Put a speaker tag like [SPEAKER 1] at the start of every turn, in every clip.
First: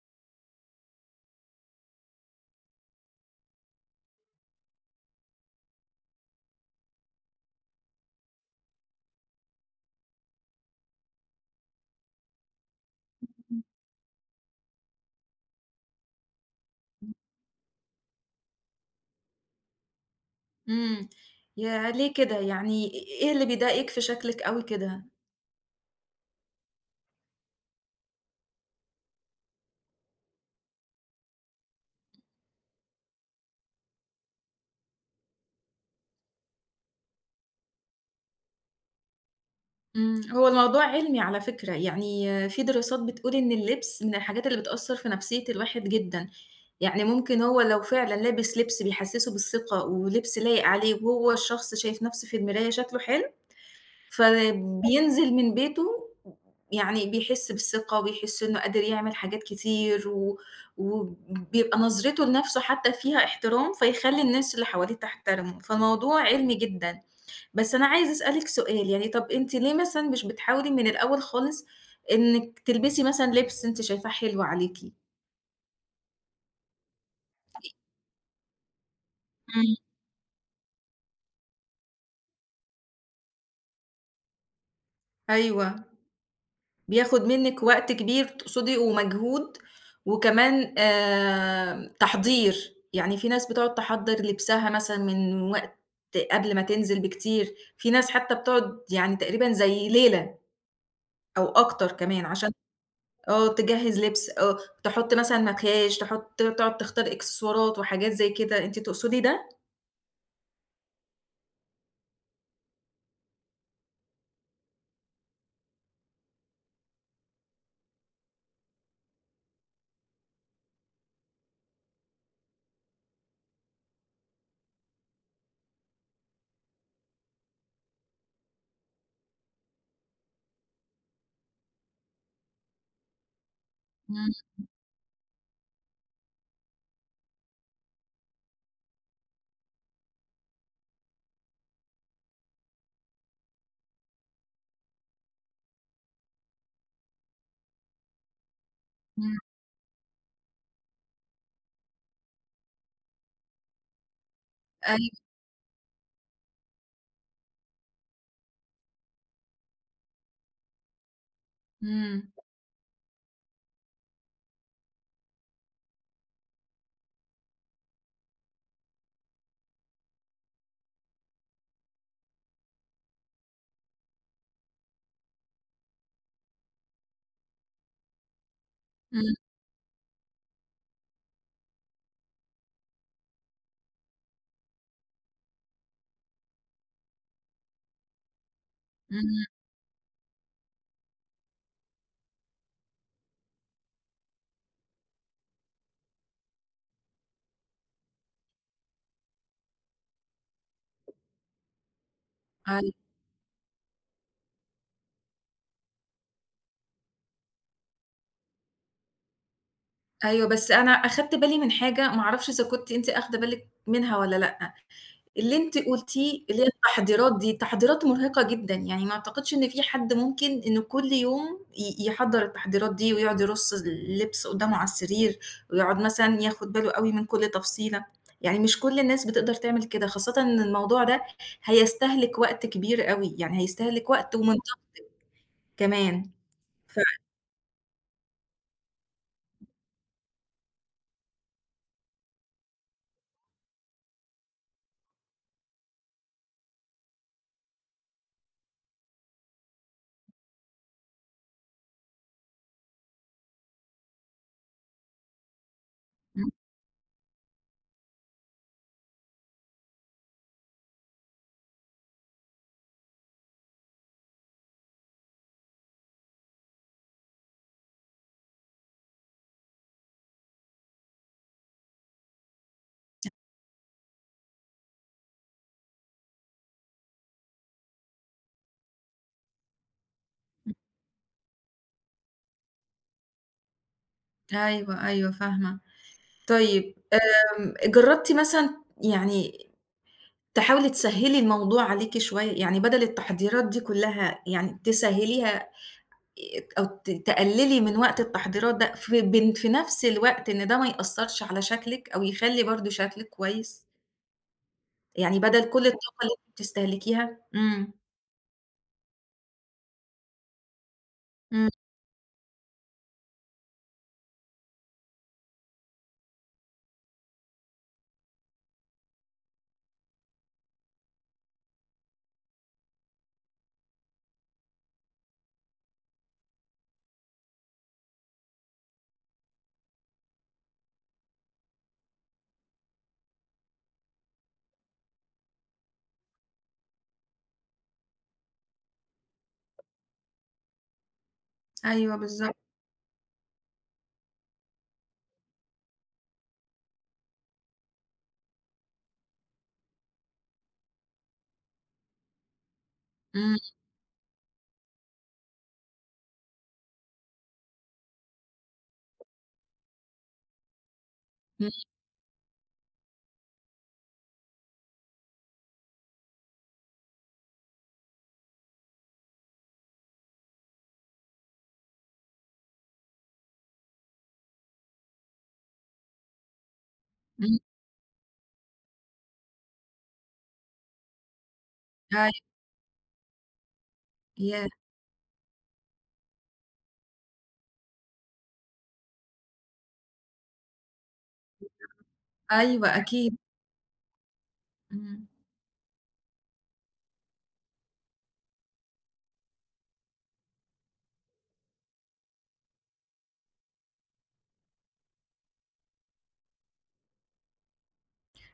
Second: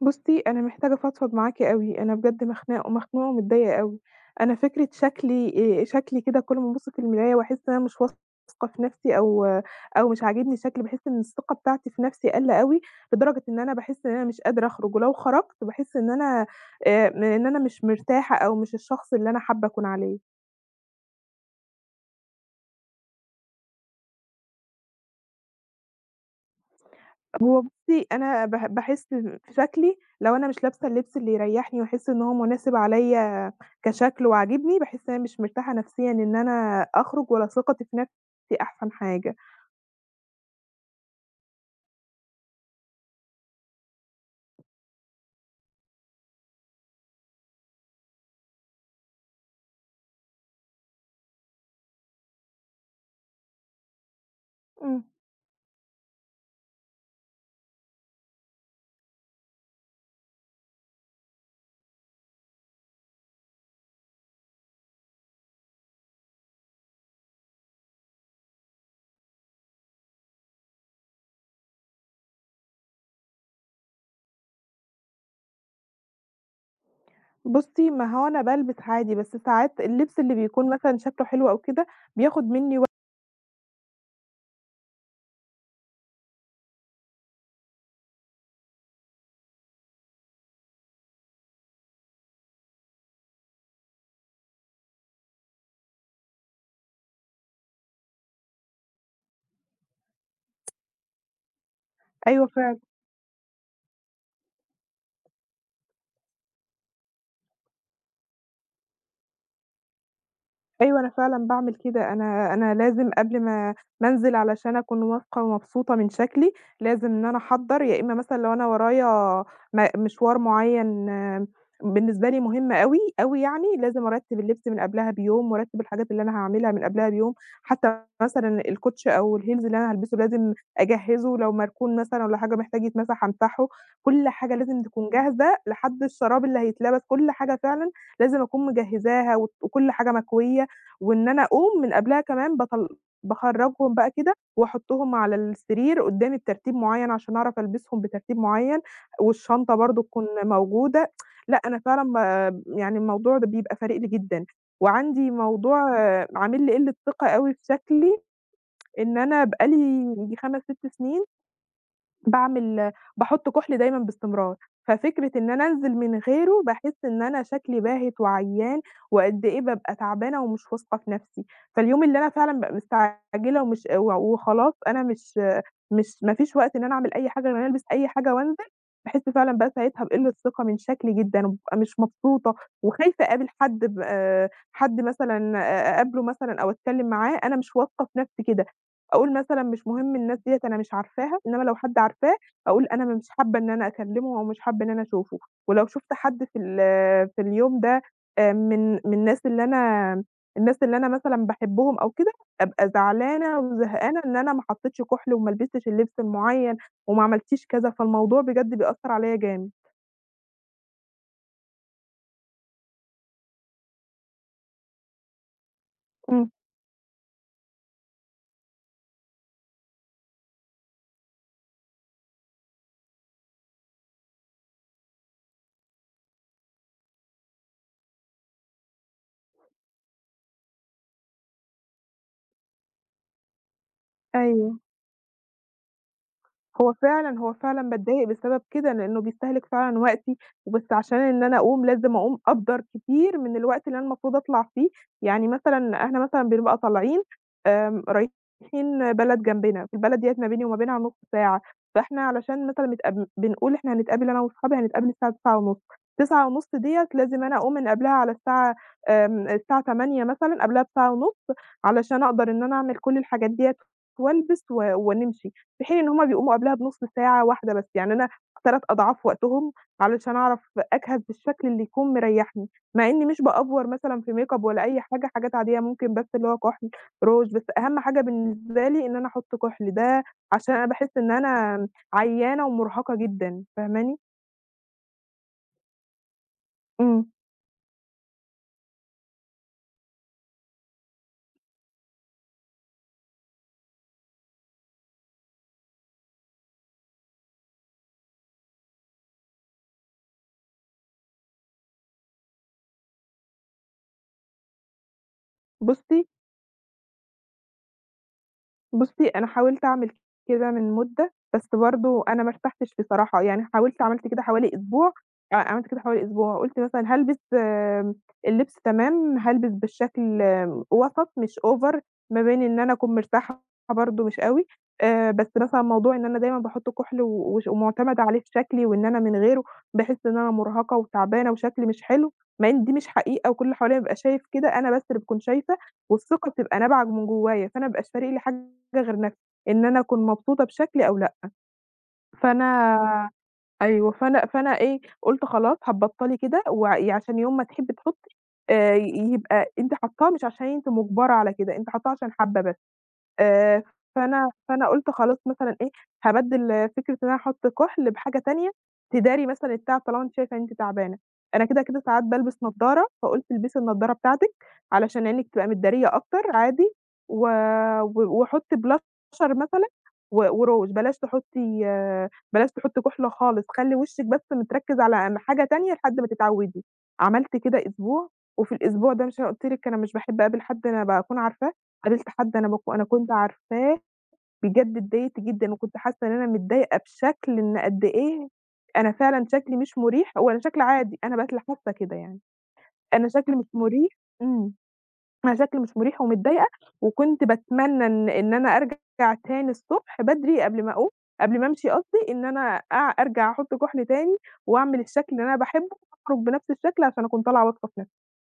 [SPEAKER 1] بُصّي، أنا محتاجة أفضفض معاكِ أوي. أنا بجد مخنوقة مخنوقة ومتضايقة أوي. أنا فكرة شكلي شكلي كده كل ما أبُص في المراية وأحس إن أنا مش واثقة في نفسي، أو مش عاجبني شكلي. باحس إن الثقة بتاعتي في نفسي قلّة أوي، لدرجة إن أنا باحس إن أنا مش قادرة أخرج، ولو خرجت باحس آآ إن أنا مش مرتاحة أو مش الشخص اللي أنا حابة أكون عليه.
[SPEAKER 2] إمم. ياه! ليه كده؟ يعني إيه اللي بيضايقِك في شكلِك أوي كده؟
[SPEAKER 1] هو بُصّي، أنا باحس في شكلي لو أنا مش لابسة اللبس اللي يريّحني واحس إن هو مناسب عليّا كشكل وعاجبني، باحس إن أنا مش مرتاحة نفسيًا إن أنا أخرج، ولا ثقتي في نفسي أحسن حاجة.
[SPEAKER 2] هو الموضوع علمي على فكرة، يعني في دراسات بتقول إن اللبس من الحاجات اللي بتأثّر في نفسية الواحد جدًا، يعني ممكن هو لو فعلًا لابس لبس بيحسّسه بالثقة ولبس لايق عليه وهو الشخص شايف نفسه في المراية شكله حلو
[SPEAKER 1] إمم.
[SPEAKER 2] فبينزل من بيته يعني بيحس بالثقة وبيحس إنه قادر يعمل حاجات كتير و وبيبقى نظرته لنفسه حتى فيها احترام، فيخلّي الناس اللي حواليه تحترمه، فالموضوع علمي جدًا. بس أنا عايزة أسألِك سؤال، يعني طَب أنتِ ليه مثلًا مش بتحاولي من الأول خالص إنِّك تلبسي مثلًا لِبس أنتِ شايفاه حلو عليكِ؟
[SPEAKER 1] بُصّي، ما هو أنا بالبس عادي، بس
[SPEAKER 2] إمم.
[SPEAKER 1] ساعات اللبس اللي بيكون مثلًا شكله حلو أو كده بياخد منّي وق
[SPEAKER 2] أيوه. بياخد منِّك وقت كبير تقصدي ومجهود، وكمان تحضير، يعني في ناس بتقعد تحضّر لبسها مثلًا من وقت قبل ما تنزل بكتير، في ناس حتى بتقعد يعني تقريبًا زي ليلة أو أكتر كمان
[SPEAKER 1] أيوه
[SPEAKER 2] عشان
[SPEAKER 1] فعلًا.
[SPEAKER 2] تجهّز لبس، تحط مثلًا مكياج، تحط تقعد تختار إكسسوارات وحاجات زي كده، أنتِ تقصدي ده؟
[SPEAKER 1] أيوه، أنا فعلًا باعمل كده. أنا لازم قبل ما أنزل علشان أكون واثقة ومبسوطة من شكلي، لازم إن أنا أحضّر، يا إمّا مثلًا لو أنا ورايا مشوار معيّن، آه، بالنسبة لي مهم أوي، أوي يعني. لازم أرتّب اللبس من قبلها بيوم، وأرتّب الحاجات اللي أنا هاعملها من قبلها بيوم. حتى مثلًا الكوتشي أو الheels اللي أنا هالبسه لازم أجهّزه، لو مركون مثلًا والّا حاجة محتاج يتمسح هامسحه. كل
[SPEAKER 2] إمم،
[SPEAKER 1] حاجة لازم تكون جاهزة لحد الشراب اللي هيتلبس، كل حاجة فعلًا لازم أكون مجهّزاها وكل حاجة مكوية. وإن أنا أقوم من قبلها كمان باخرّجهم بقى كده وأحطّهم على السرير قدّامي بترتيب معيّن عشان أعرف ألبسهم بترتيب معيّن،
[SPEAKER 2] إمم،
[SPEAKER 1] والشنطة برضه تكون موجودة. لأ، أنا فعلًا يعني الموضوع ده بيبقى فارق لي جدًا.
[SPEAKER 2] أيوه،
[SPEAKER 1] وعندي موضوع عامل لي قِلّة ثقة أوي في شكلي، إن أنا بقى لي ييجي 5، 6 سنين
[SPEAKER 2] إمم،
[SPEAKER 1] باعمل باحُط كُحْل دايمًا باستمرار. ففكرة إن أنا أنزل من غيره باحس إن أنا شكلي باهت وعيّان، وقد إيه بابقى تعبانة ومش واثقة في نَفْسي. فاليوم اللي أنا فعلًا بابقى مستعجلة ومش و وخلاص أنا مش مش ما فيش وقت إن أنا أعمل أي حاجة غير إن أنا ألبس أي حاجة وأنزل، باحس
[SPEAKER 2] إمم،
[SPEAKER 1] فعلًا بقى ساعتها بقِلّة ثقة من شكلي جدًا، وبابقى مش مبسوطة. وخايفة أقابل حد مثلًا أقابله مثلًا أو أتكلم معاه، أنا مش واثقة في نفسي كده. أقول
[SPEAKER 2] إمم،
[SPEAKER 1] مثلًا مش مهم الناس ديّة أنا مش عارفاها، إنما لو حد عارفاه أقول أنا مش حابة إن أنا أكلمه أو مش حابة إن أنا أشوفه. ولو شُفت حد في اليوم ده، من الناس اللي أنا مثلًا باحبهم أو كده، أبقى
[SPEAKER 2] أيوه،
[SPEAKER 1] زعلانة وزهقانة إن أنا ما حطيتش كُحْل وما لبستش اللبس المُعيّن وما عملتيش كذا. فالموضوع بجد بيأثّر عليّا جامد.
[SPEAKER 2] أيوه، بس أنا أخدت بالي من حاجة ما أعرفش إذا كنتِ أنتِ آخدة بالِك منها والّا لأ، اللي أنتِ قُلتيه،
[SPEAKER 1] إمم،
[SPEAKER 2] اللي هي التحضيرات دي، تحضيرات مرهقة جدًا، يعني ما أعتقدش إن في حد ممكن إنه كل يوم يحضّر التحضيرات دي ويقعد يرُص اللبس قدامه على السرير ويقعد مثلًا ياخد باله أوي من كل تفصيلة، يعني مش كل الناس بتقدر تعمل كده، خاصةً إن الموضوع ده هيستهلك وقت كبير أوي، يعني هيستهلك وقت ومنطقة
[SPEAKER 1] أيوه.
[SPEAKER 2] كمان،
[SPEAKER 1] هو
[SPEAKER 2] ف
[SPEAKER 1] فعلًا، هو فعلًا باتضايق بسبب كده، لإنه بيستهلك فعلًا وقتي. وبس عشان إن أنا أقوم، لازم أقوم أقدّر كتير من الوقت اللي أنا المفروض أطلع فيه. يعني مثلًا إحنا مثلًا بنبقى طالعين رايحين بلد جنبنا، في البلد ديّة ما بيني وما بينها نص ساعة، فإحنا علشان مثلًا بنقول إحنا هنتقابل أنا وأصحابي هنتقابل الساعة 9:30
[SPEAKER 2] إمم.
[SPEAKER 1] 9:30 ديّة لازم أنا أقوم من قبلها على الساعة 8:00 مثلًا، قبلها بساعة ونُص، علشان أقدر إن أنا أعمل كل الحاجات ديّة وألبس و ونمشي. في حين إن هُم بيقوموا قبلها بنُص ساعة واحدة بس. يعني أنا 3 أضعاف وقتهم علشان أعرف أجهز بالشكل اللي يكون مريّحني، مع إني مش بأفور مثلًا في makeup ولا أي حاجة، حاجات عادية ممكن، بس اللي هو كُحْل، روج. بس أهم حاجة بالنسبة لي إن أنا أحُط كُحْل، ده عشان أنا باحس إن أنا عيانة ومُرهقة جدًا، فاهماني؟
[SPEAKER 2] أيوه، أيوه فاهمة. طيب
[SPEAKER 1] إمم.
[SPEAKER 2] جرّبتِ مثلًا يعني تحاولي تسهّلي الموضوع عليكِ شوية، يعني بدل التحضيرات دي كلّها يعني تسهّليها أو تقلّلي من وقت التحضيرات ده في في نفس الوقت إن ده ما يأثّرش على شكلِك أو يخلّي برضه شكلِك كويس، يعني بدل كل الطاقة
[SPEAKER 1] بُصّي
[SPEAKER 2] اللي أنتِ بتستهلكيها إمم،
[SPEAKER 1] بُصّي، أنا حاولت أعمل كده من مدة،
[SPEAKER 2] إمم،
[SPEAKER 1] بس برضه أنا ما ارتحتش بصراحة. يعني حاولت عملت كده حوالي أسبوع، آه، عملت كده حوالي أسبوع. قُلت مثلًا هالبس، آمم، اللبس تمام، هالبس بالشكل، آمم، وسط مش over، ما بين إن أنا أكون مرتاحة برضه مش أوي. بس مثلًا موضوع إن أنا دايمًا باحط كُحْل و وش ومعتمدة عليه في شكلي، وإن أنا من غيره باحس إن أنا مرهقة وتعبانة وشكلي مش حلو، مع إن دي مش حقيقة وكل اللي حواليّا بيبقى شايف كده، أنا بس اللي باكون شايفة. والثقة بتبقى نابعة من جوايا، فأنا ما بيبقاش فارق لي حاجة غير نَفْسي، إن أنا أكون مبسوطة بشكل أو لأ.
[SPEAKER 2] أيوه بالضبط،
[SPEAKER 1] فأنا أيوه. فأنا إيه، قُلت خلاص هتبطّلي كده يعني عشان يوم ما تحبّي تحُطّي، ي يبقى أنتِ حاطّاه مش عشان أنتِ مُجبرة على كده، أنتِ حاطّاه عشان حابّة بس.
[SPEAKER 2] إمم،
[SPEAKER 1] آآ، فأنا قُلت خلاص مثلًا إيه، هابدِّل فكرة إن أنا أحُط كُحْل بحاجة تانية تداري مثلًا التعب طالما أنتِ شايفة إن أنتِ تعبانة. أنا
[SPEAKER 2] إمم،
[SPEAKER 1] كده، كده ساعات بالبس نضّارة، فقُلت البسي النضّارة بتاعتِك علشان عينِك تبقى متدارية أكتر عادي، و و وحُطّي بلاشر مثلًا، وروج. بلاش تحُطّي كُحْل خالص، خلّي وشِّك بس متركِّز على حاجة تانية لحد ما تتعوِّدي. عملت
[SPEAKER 2] إمم،
[SPEAKER 1] كده أسبوع. وفي الأسبوع ده مش أنا قُلت لِك أنا مش باحب أقابل حد أنا باكون عارفاه. قابلت
[SPEAKER 2] أيوه،
[SPEAKER 1] حد أنا كنت عارفاه.
[SPEAKER 2] ياه!
[SPEAKER 1] بجد اتضايقت جدًا، وكنت حاسة إن أنا متضايقة بشكل إن قد إيه أنا فعلًا شكلي مش مريح. هو أنا شكلي عادي، أنا بس اللي حاسة كده يعني.
[SPEAKER 2] أيوه
[SPEAKER 1] أنا
[SPEAKER 2] أكيد،
[SPEAKER 1] شكلي مش مريح. إمم.
[SPEAKER 2] إمم.
[SPEAKER 1] أنا شكلي مش مريح ومتضايقة. وكنت باتمنى إن أنا أرجع تاني الصبح بدري قبل ما أقوم قبل ما أمشي قصدي، إن أنا أرجع أحط كحل تاني، وأعمل الشكل اللي أنا باحبه، وأخرج بنفس الشكل عشان أكون طالعة واثقة في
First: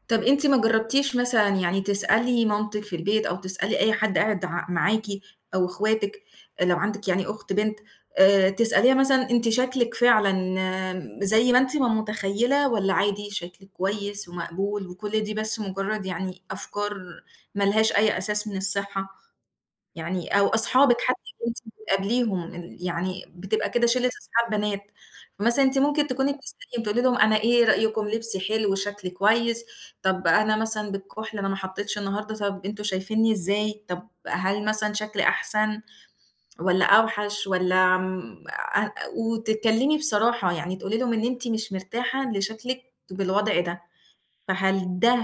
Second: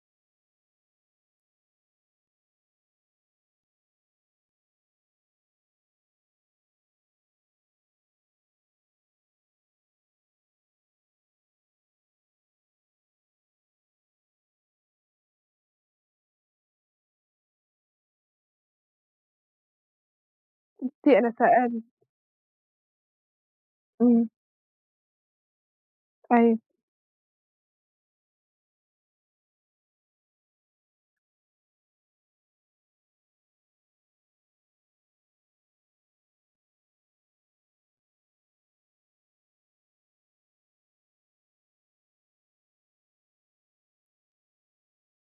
[SPEAKER 2] طب أنتِ ما جرّبتيش مثلًا يعني تسألي مامتِك في البيت أو تسألي أي حد قاعد ع معاكِ أو إخواتِك لو عندِك يعني أخت بنت، تسأليها مثلًا أنتِ شكلِك فعلًا زي ما أنتِ ما متخيّلة والّا عادي شكلِك كويس ومقبول وكل دي بس مجرّد يعني أفكار ما لهاش أي أساس من الصحة؟ يعني أو أصحابِك
[SPEAKER 1] نفسي.
[SPEAKER 2] حتى
[SPEAKER 1] أنا
[SPEAKER 2] اللي أنتِ
[SPEAKER 1] سأل
[SPEAKER 2] بتقابليهم يعني بتبقى كده شلة
[SPEAKER 1] إمم،
[SPEAKER 2] أصحاب بنات، فمثلًا أنتِ ممكن تكوني
[SPEAKER 1] أيوه.
[SPEAKER 2] بتسأليهم تقولي لهم أنا إيه رأيكم لبسي حلو، شكلي كويس، طب أنا مثلًا بالكحل أنا ما حطيتش النهارده، طب أنتم شايفينّي إزاي، طب هل مثلًا شكلي أحسن والّا أوحش والّا آمم أ وتتكلمي بصراحة، يعني تقولي لهم إن أنتِ مش مرتاحة لشكلِك بالوضع ده، فهل ده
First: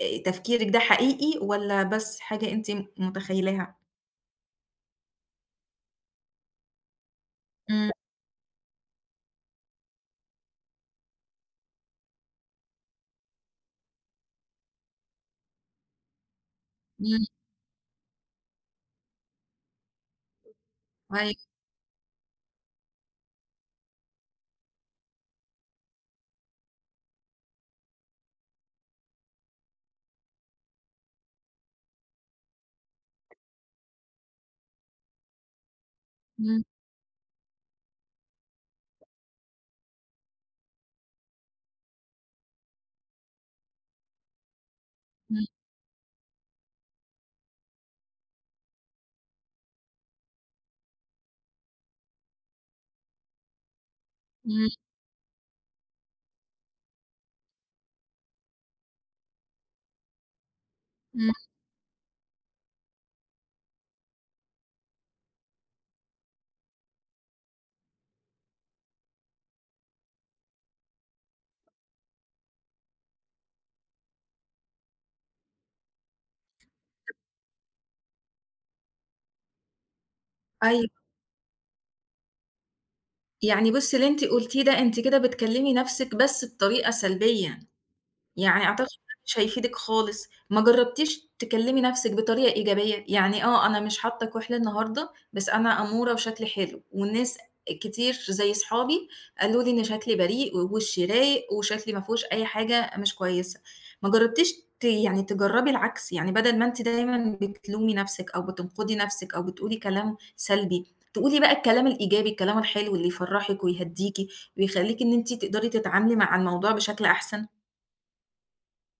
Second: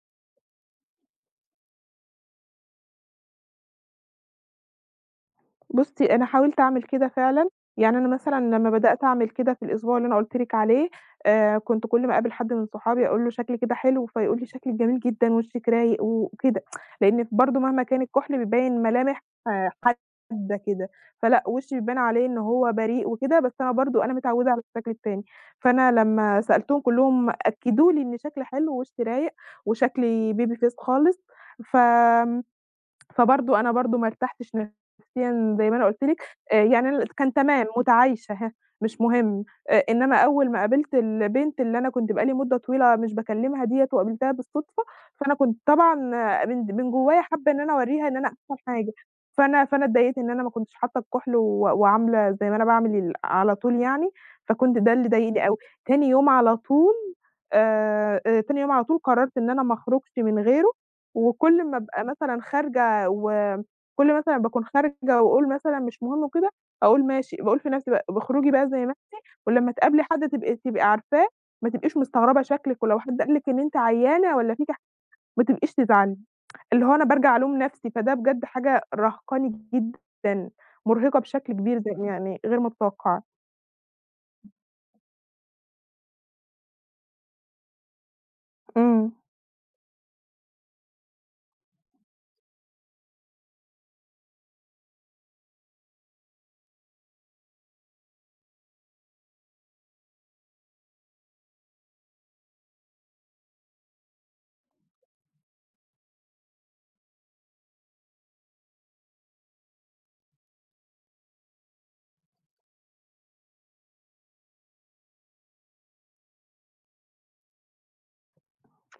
[SPEAKER 2] تفكيرِك ده حقيقي والّا بس حاجة أنتِ متخيلاها؟
[SPEAKER 1] بُصّي، أنا حاولت أعمل كده فعلًا.
[SPEAKER 2] إمم،
[SPEAKER 1] يعني أنا مثلًا لمّا بدأت أعمل كده في الأسبوع اللي أنا قُلت لِك عليه، كنت كل ما أقابل حد من صحابي أقول له شكلي كده حلو، فيقول لي شكلِك جميل جدًا، وشِّك رايق وكده،
[SPEAKER 2] إمم.
[SPEAKER 1] لإن برضه مهما كان الكحل بيبين ملامح حادة كده، فلأ
[SPEAKER 2] أيوه،
[SPEAKER 1] وشي بيبان عليه إن هو بريء وكده. بس أنا برضه أنا متعودة على الشكل التاني، فأنا لمّا سألتهم كلّهم أكدوا لي إن شكلي حلو، ووشي رايق، وشكلي baby face خالص. ف فبرضه أنا برضه ما ارتحتش نفسيًا زي ما أنا قُلت لِك.
[SPEAKER 2] إمم،
[SPEAKER 1] يعني أنا كان تمام مُتعايشة، هاه، مش مهم. إنّما أول ما قابلت البنت اللي أنا كنت بقى لي مدة طويلة مش باكلّمها ديّة وقابلتها بالصدفة، فأنا
[SPEAKER 2] إمم،
[SPEAKER 1] كنت طبعًا من جوّايا حابّة إن أنا أورّيها إن أنا أحسن حاجة. فأنا اتضايقت إن أنا ما كنتش حاطّة الكُحْل و وعاملة زي ما أنا باعمل ال على طول يعني.
[SPEAKER 2] إمم،
[SPEAKER 1] فكنت ده اللي ضايقني أوي. تاني يوم على طول تاني يوم على طول قرّرت إن أنا ما أخرجش من غيره.
[SPEAKER 2] إمم،
[SPEAKER 1] وكل ما أبقى مثلًا خارجة، وكل مثلًا باكون خارجة وأقول مثلًا مش مهم وكده، أقول ماشي، باقول في نفسي بقى باخرجي بقى زي ما أنتِ، ولمّا تقابلي حد تبقي عارفاه، ما تبقيش مستغربة شكلِك، ولو حد قال لِك إن أنتِ عيانة والّا فيكِ ح ما تبقيش تزعلي. اللي هو أنا بارجع ألوم نفسي، فده بجد حاجة رهقاني جدًا،
[SPEAKER 2] أيوه،
[SPEAKER 1] مرهقة بشكل كبير زي يعني غير متوقعة.
[SPEAKER 2] يعني بُصّي اللي أنتِ قُلتيه ده أنتِ كده بتكلّمي نَفْسِك بس بطريقة سلبية. يعني أعتقد
[SPEAKER 1] إمم.
[SPEAKER 2] ده مش هيفيدِك خالص، ما جرّبتيش تكلّمي نَفْسِك بطريقة إيجابية، يعني آه، أنا مش حاطة كُحْل النهارده، بس أنا أمورة وشكلي حلو، والناس كتير زي صحابي قالوا لي إن شكلي بريء ووشي رايق وشكلي ما فيهوش أي حاجة مش كويسة، ما جرّبتيش يعني تجرّبي العكس، يعني بدل ما أنتِ دايمًا بتلومي نَفْسِك أو بتنقدي نَفْسِك أو بتقولي كلام سلبي، تقولي بقى الكلام الإيجابي، الكلام الحلو اللي يفرّحِك ويهدّيكِ ويخلّيكِ إن أنتِ تقدري تتعاملي مع الموضوع بشكل أحسن؟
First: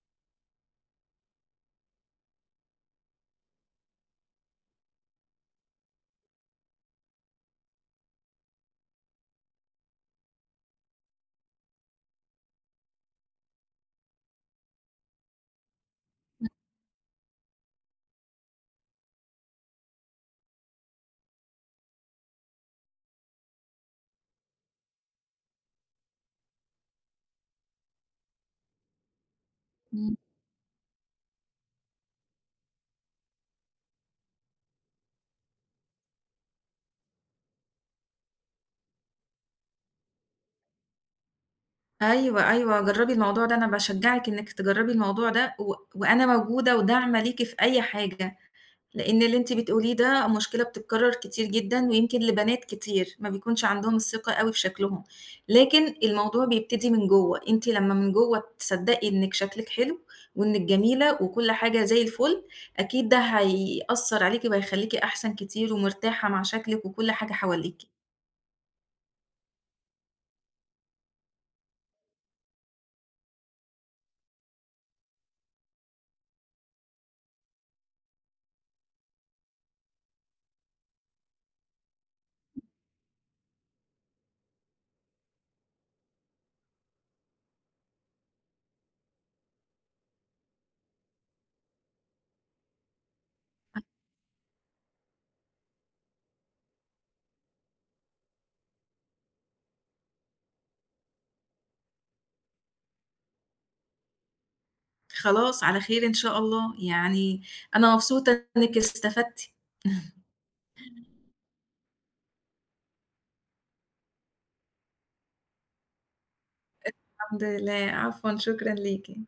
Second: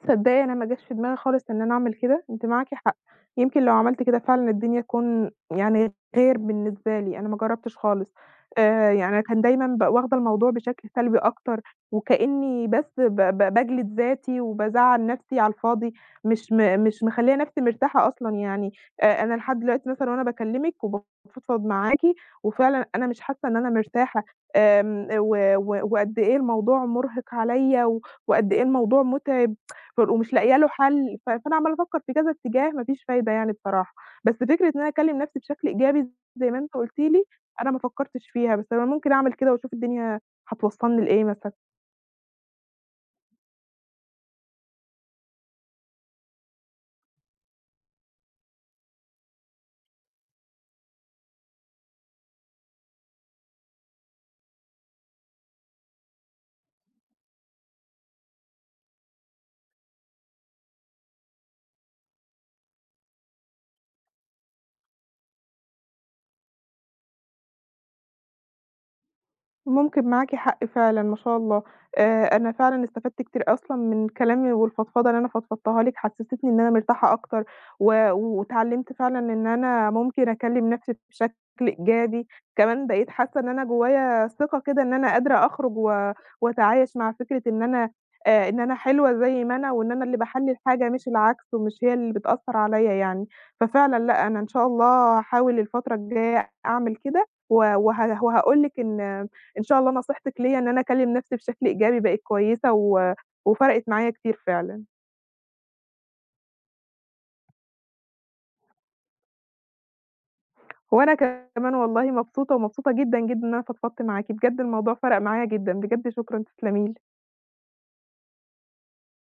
[SPEAKER 1] تصدّقي أنا ما جاش في دماغي خالص إن أنا أعمل كده، أنتِ معاكِ حق. يمكن لو عملت كده فعلًا الدنيا تكون يعني غير بالنسبة لي، أنا ما جرّبتش خالص. يعني أنا كان دايمًا واخدة الموضوع بشكل سلبي أكتر، وكإني بس ب ب باجلد ذاتي وبازعّل نَفْسي على الفاضي، مش مخلّية نَفْسي مرتاحة أصلًا يعني. أنا لحد دلوقتي مثلًا وأنا باكلّمِك وبافضفض معاكِ، وفعلًا أنا مش حاسة إن أنا مرتاحة. آمم و و وقد إيه الموضوع مُرهِق عليّا، و وقد إيه الموضوع مُتعب.
[SPEAKER 2] إمم.
[SPEAKER 1] ومش لاقية له حل. فأنا عمّالة أفكّر في كذا اتجاه ما فيش فايدة يعني بصراحة. بس فكرة إن أنا أكلّم نفْسي بشكل إيجابي زي ما أنت قُلت لي، أنا ما فكّرتش فيها، بس أنا ممكن أعمل كده وأشوف الدنيا هتوصّلني لإيه مثلًا.
[SPEAKER 2] أيوه، أيوه، جرّبي الموضوع ده، أنا باشجّعِك إنِّك تجرّبي الموضوع ده و وأنا موجودة وداعمة ليكِ في أي حاجة، لإن اللي أنتِ بتقوليه ده مشكلة بتتكرّر كتير جدًا ويمكن لبنات كتير ما بيكونش عندهم الثقة أوي في شكلهم، لكن الموضوع بيبتدي من جوّه، أنتِ لمّا من جوّه تصدّقي إنِّك شكلِك حلو وإنِّك جميلة وكل حاجة زي الفُل، أكيد ده هيأثّر عليكِ وهيخلّيكِ أحسن كتير ومرتاحة مع شكلِك وكل حاجة حواليكِ.
[SPEAKER 1] ممكن معاكِ حق فعلًا، ما شاء الله. أنا فعلًا استفدت كتير أصلًا من كلامي والفضفضة اللي أنا فضفضتها لِك، حسستني إن أنا مرتاحة أكتر. و واتعلمت فعلًا إن أنا ممكن أكلم نفسي بشكل إيجابي، كمان بقيت حاسة إن أنا جوايا ثقة كده، إن أنا قادرة أخرج و وأتعايش مع فكرة إن أنا، إن أنا حلوة زي ما أنا، وإن أنا اللي باحلّي الحاجة مش العكس، ومش هي اللي بتأثّر عليَّ يعني. ففعلًا لأ، أنا إن شاء الله هاحاول الفترة الجاية أعمل كده، و وه وهاقول لِك إن، إن شاء الله نصيحتِك ليّا إن أنا أكلّم نَفْسي بشكل إيجابي بقِت كويسة، و وفرقِت معايا كتير فعلًا.
[SPEAKER 2] خلاص على خير إن شاء الله، يعني أنا مبسوطة إنِّك استفدتِ.
[SPEAKER 1] وأنا كمان والله مبسوطة ومبسوطة جدًا، جدًا، إن أنا فضفضت معاكِ. بجد الموضوع فرَق معايا جدًا. بجد شكرًا، تسلمي لي.
[SPEAKER 2] الحمد لله، عفوًا، شكرًا ليكِ.